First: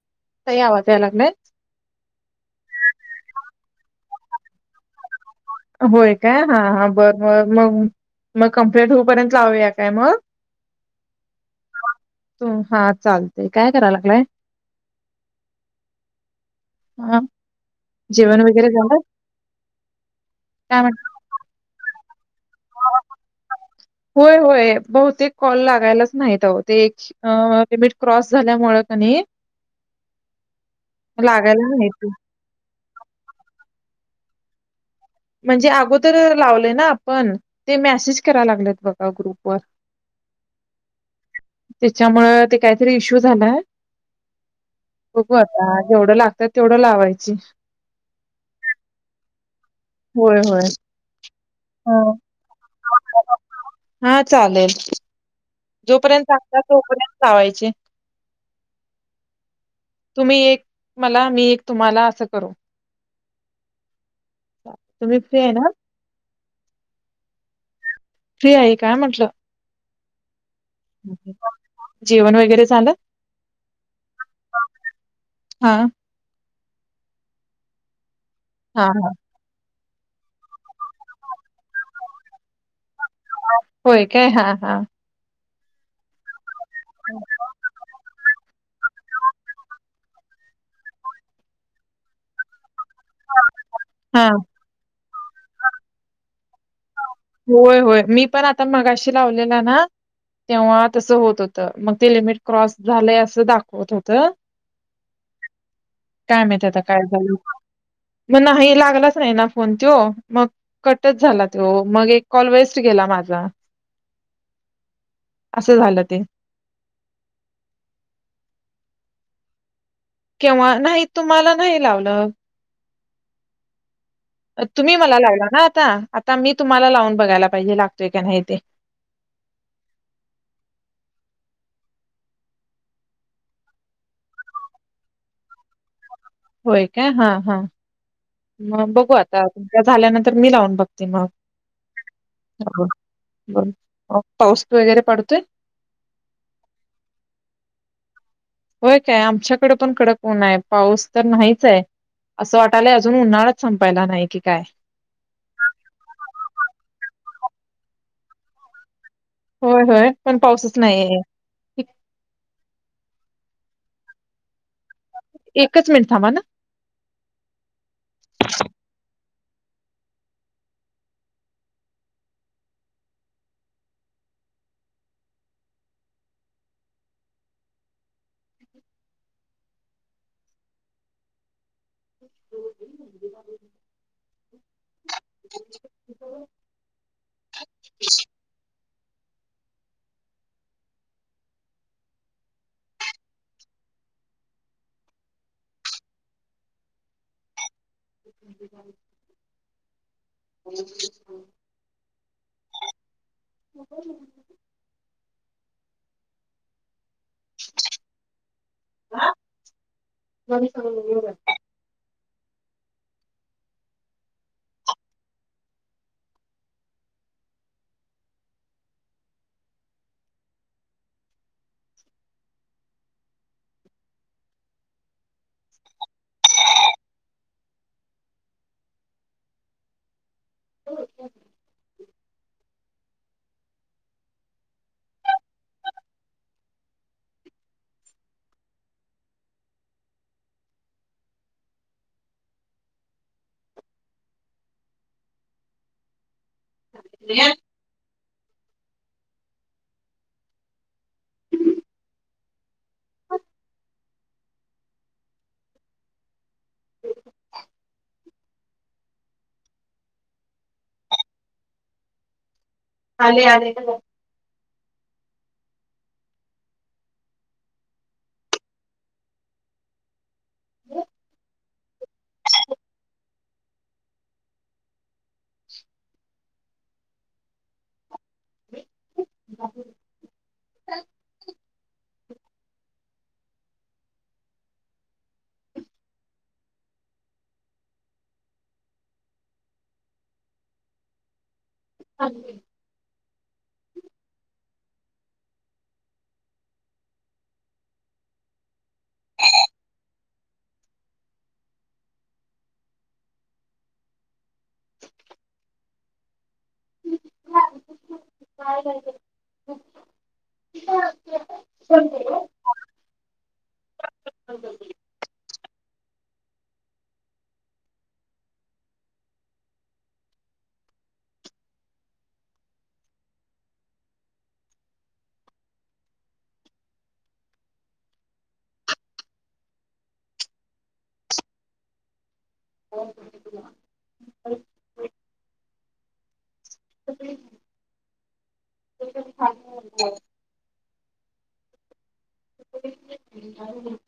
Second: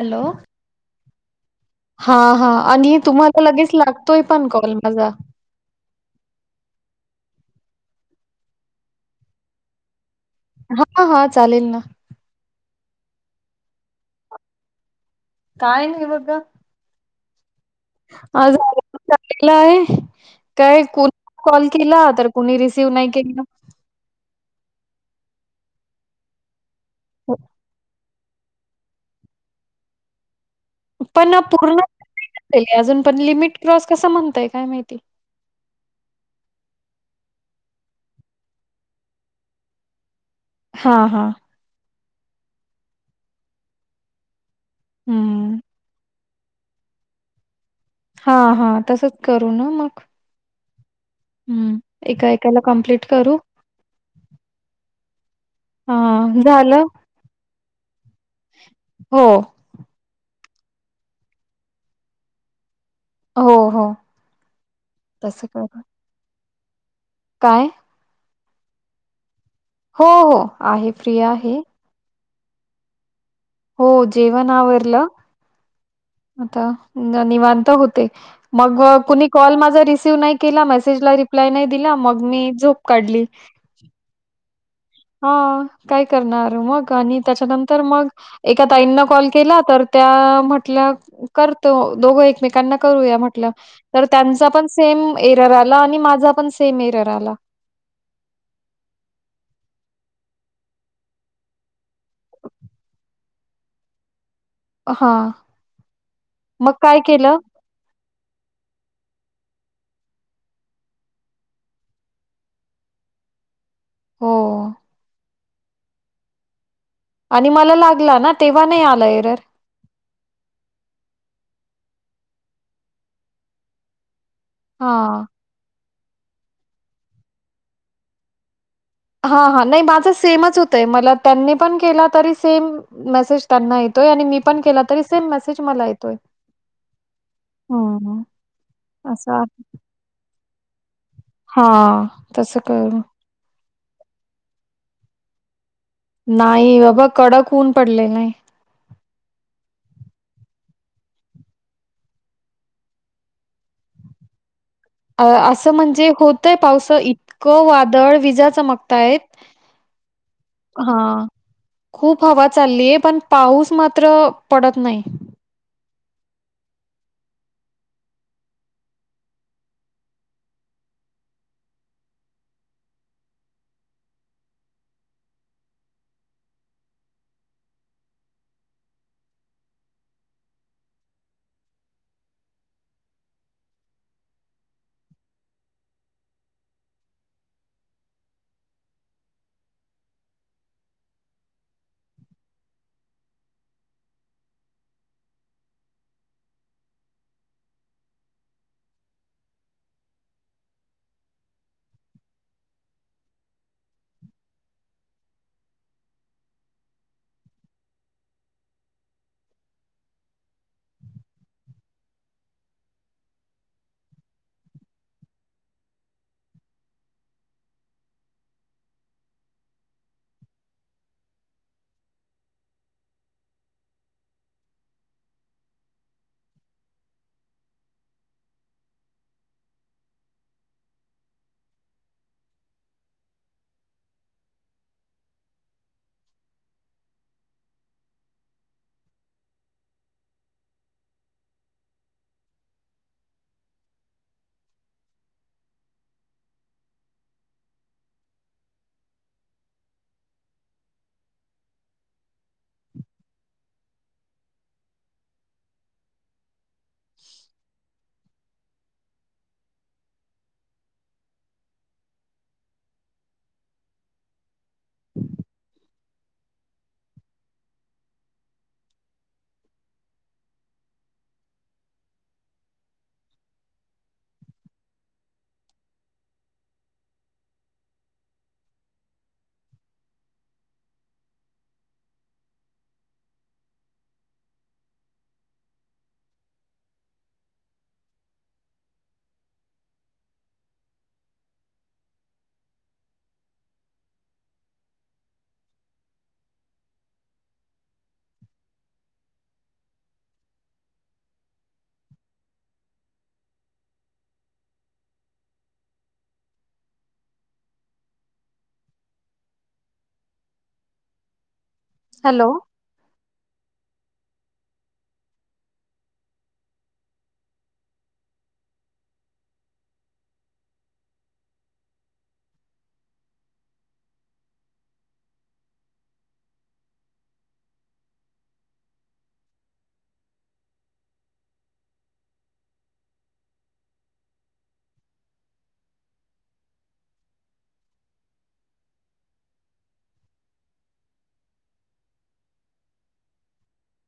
Hello काय आवाज अलग मे हा हा आणि तुम्हाला लगेच लागतोय पण कॉल माझा होय काय हा हा बर मर मग मग कम्प्लेट होऊपर्यंत लावूया काय मग हा हा चालेल ना तू हा चालतेय काय कराय लागलाय काय ना इवग हा जेवण आ झा वगैरे झालं चाललेलं आहे काय कोण कॉल केला तर कुणी रिसीव्ह नाही केला होय होय बहुतेक कॉल लागायलाच नाहीत ते लिमिट क्रॉस झाल्यामुळेळ कानी पण लागायला पूर्ण नाहीत अजून पण लिमिट क्रॉस कस म्हणतय काय माहिती म्हणजे अगोदर लावले ना आपण ते मॅसेज करायला लागलेत बघा ग्रुपवरर हा हा त्याच्यामुळ ते काहीतरी इश्यू झालाय बू हम्म. आता जेवढं लागतात तेवढं लावायची हा हा तसच करू ना मग होय होय हम्म हा. एका एकाला कम्प्लीट करू हा चालेल हा जोपर्यंत सांगत झालं तोपर्यंत वायचे हो तुम्ही एक मला मी एक तुम्हाला असं करू हो हो तुम्ही फ्री तसं आहे करू ना काय फ्री आहेई काय म्हंटलं हो हो आहे फ्री आहे. जेवण वगैरे झालं हो जेवण आवरलं हा आता निवांत होते मग हा हा. कुणी कॉल माझा रिसीव्ह नाही केला मेसेजला रिप्लाय नाही दिला मग मी झोप काढली होय काय हा हा हा काय करणार मग आणि त्याच्यानंतर मग एका ताईंना कॉल केला तर त्या म्हटल्या करतो दोघो एकमेकांना करूया म्हटलं तर हा. त्यांचा पण सेम एरर आला आणि माझा पण सेम एरर आला होय होय मी पण आता मगाशी लावलेला ना तेव्हा तसं होत होत मग ते लिमिट क्रॉस झालं असं दाखवत होत हां, काय माहिती मग आता काय झालं केलं मग नाही लागलाच नाही ना फोन तो मग कटच झाला तो मग एक कॉल वेस्ट केला माझा हो असं झालं ते आणि मला लागला ना तेव्हा नाही आला एरर किंववा नाही तुम्हाला नाही लावलं तुम्ही मला हां. लावला ना आता आता मी तुम्हाला लावून बघायला पाहिजे लागतोय का नाही ते हा हा नाही माझं सेमच होतय मला त्यांनी पण केला तरी सेम मेसेज त्यांना येतोय आणि मी पण केला तरी सेम मेसेज मला येतोय होय काय हा हा हम्म. मग बघू असा आता तम झाल्यानंतर मी लावून बघ हा तस करून बर पाऊस वगैरे पडतोय नाही बाबा कडकऊन पडले नाही होय काय आमच्याकडे पण कडक उण आहे पाऊस तर नाहीच आहे असं वाटायला अजून उन्हाळाच संपायला नाही की काय अ असं म्हणजे होतय पावस इतकं वादळ विजा चमकताय होय होय पण पाऊसच नाहीये एक- खूप हवा चाललीय पण पाऊस मात्र पडत नाही एकच मिनिट थांवा ना हो [inaudible] हो म सांग ह ह [inaudible] अले अले हांज ते हॅलो हो [inaudible] ह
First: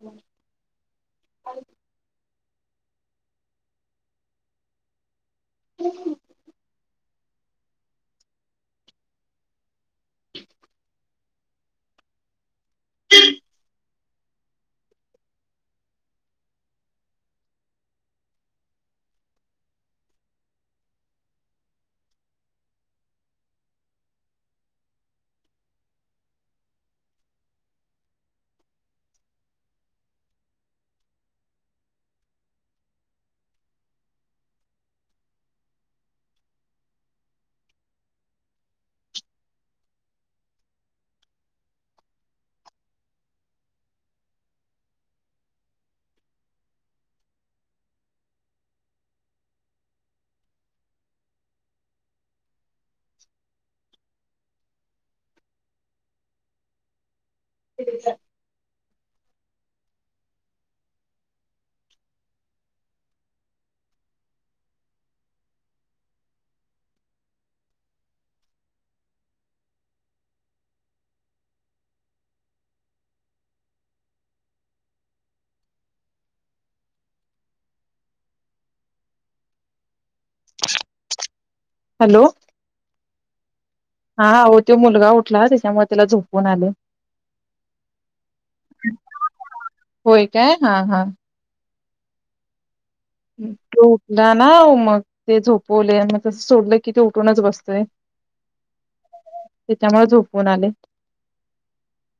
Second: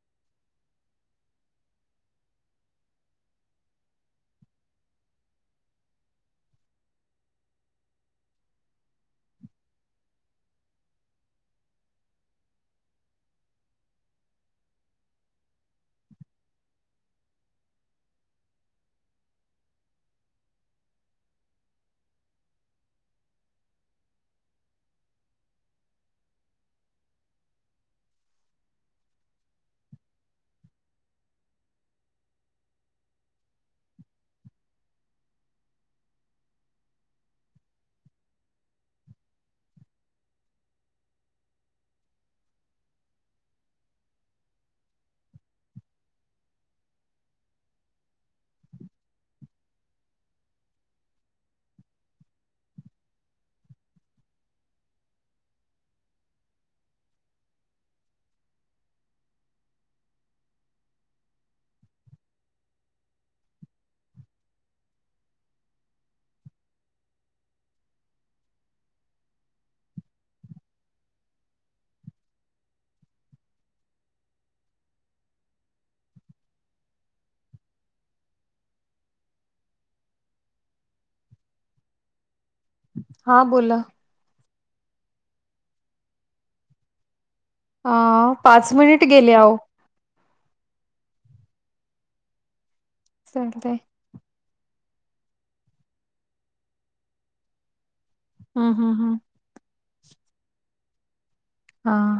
ठी आहे हॅलो हा बोला हा तो मुलगा उठला त्याच्यामुळे त्याला झोपून आले अ पाच मिनिट गेले आह होय काय हा हा चालतंय तो उठला ना मग ते झोपवले आणि मग सोडलं कि ते उठूनच बसतय हम हम हा त्याच्यामुळे झोपून आले हा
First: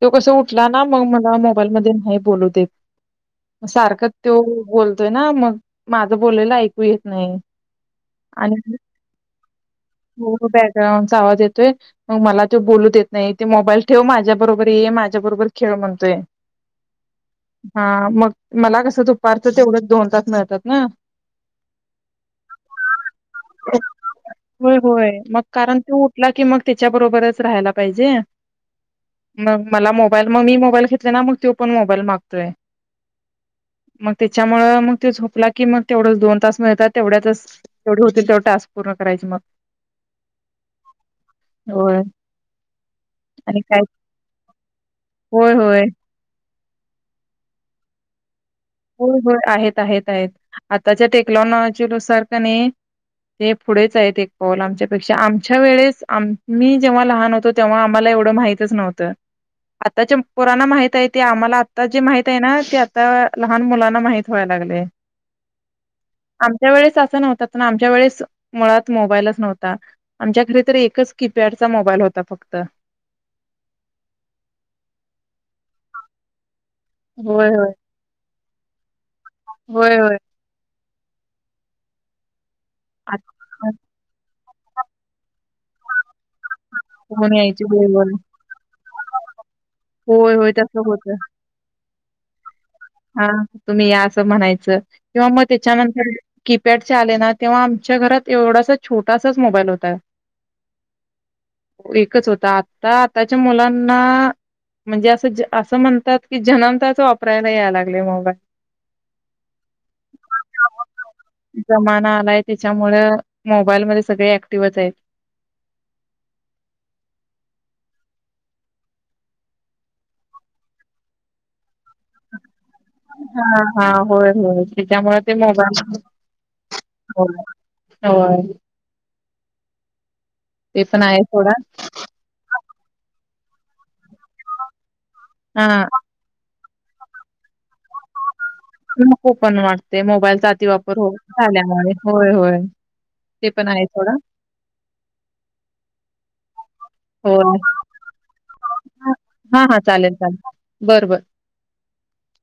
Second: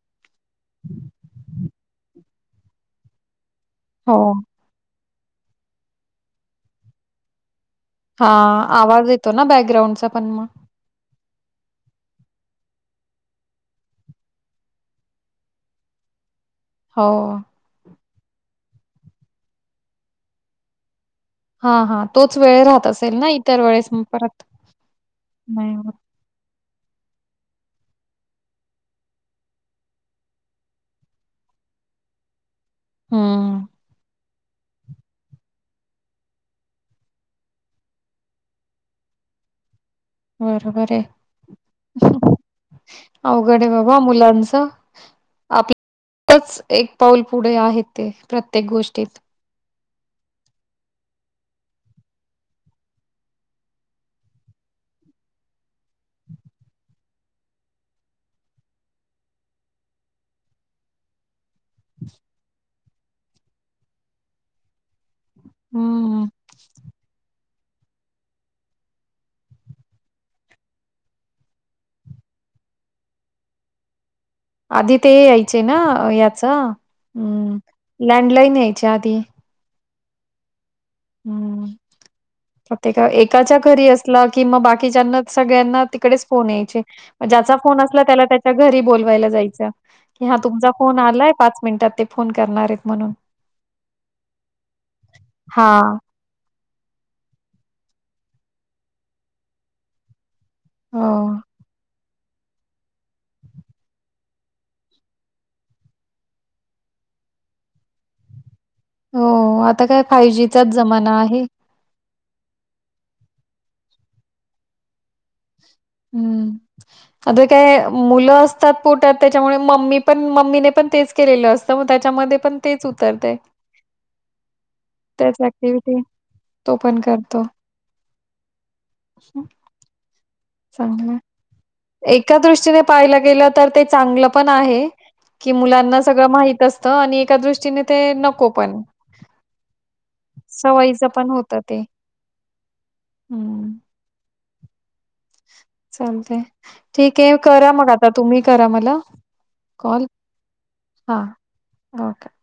तो कसं उठला ना मग मला मोबाईल म नाही बोलू देत सारखंच हो. तो बोलतोय ना मग माझं बोलायला ऐकू येत नाही हा आणि आवाज येतो ना बॅकग्राऊंडचा पण मग हो आवाज येतोय मग मला तो बोलूत देत नाही ते मोबाईल ठेव माझ्या बरोबर हे माझ्या बरोबर खेळ म्हणतोय हो हा मग मला कसं दुपारचं तेवढंच दोन तास मिळतात ना हा हा तोच वेळ राहत असेल ना इतर वेळेस परत होय होय मग नाही कारण तो की मग त्याच्या बरोबरच राहायला पाहिजे मग मला मोबाईल मग मी मोबाईल घेतले ना मग तो पण मोबाईल मागतोय हम्म त्याच्यामुळ मग तो झोपला की मग तेवढंच दोन तास मिळतात तेवढ्यातच तेवढे होतील तेवढ टाास पूर्ण करायचे मग बरोबर आहे होय. आणि अवघड आहे काय बाबा मुलांच होय होय च एक पाऊल पुढे आहे ते प्रत्ये गोष्ट हो होय आहेत आहेत आहेत आताच्या टेक्नॉलॉजी नुसार का नाही ते पुढेच आहेत एक कॉल आमच्यापेक्षा आमच्या वेळेस आ मी जेव्हा लहान होतो तेव्हा आम्हाला एवढं माहितच नव्हतं आताच्या पोरांना माहित आहे ते आम्हाला आता जी माहित आहे ना ते आता लहान मुलांना माहित व्हाय लागले हम्म आमच्या वेळेस असं नव्हत प आमच्या वेळेस मुळात मोबाईलच नव्हता आमच्या घरी तर एकच कीपॅडचा मोबाईल होता फक्त आधी ते यायचे ना होय, याचम् होय. लँडलाईन यायचे आधी होय होय हम्म प्रेका एकाच्या आत्ताच घरी अस कि मग बाकीच्याना सगळ्यांना तिकडेच फोन यायचे ्या यायची फोन अस बरोबर. त्याला त्या घरी बवायला जा होय, क होय. हा होय तुमचा तसं फोन होतं. आलाय पाच मिनिटात ते फोन करणार आहेत म्हणून तुम्ही या अस म्हणायचं किंवा मग हां. त्याच्यानंतर कीपॅडच्या आले ना तेव्हा आमच्या घरात एवढासा छोटासाच मोबाईल होता ह एकच होता आता आताच्या मुलांना म्हणजे असं असं म्हणतात की जनताच वापरायला याय लागले मोबाईल हो आता काय फायव जीचाच जमाना आहे जमाना आलाय त्याच्यामु मोबाईलमध्ये सगळे ऍक्टिव्हच आहेत हम्म अता काय मुलं असतात पोटात त्याच्यामुळे मम्मी पण मम्मी पण तेच केलेलं असतं मग त्याच्यामध्ये पण तेच उतरतंय. हा हा होय होय त्याच्यामुळे ते त्याच मोबाईल ऍक्टिव्हिटी तो हो हो अच्छा ते पण आहे थोडा एका दृष्टीने पाहिलं गेलं तर ते चांगलं पण आहे की हा मुलांना सगळं माहित असतं आणि एका दृष्टीने ते नको पण नको पण वाटते मोबाईलचा अति वापर सवयीचं हो पण होतं ते झाल्यामुळे होय होय ते पण हम्म आहे थोडा चालतय ठीक आहे होय करा मग आता तुम्ही करा मला कॉल बरबर हा काय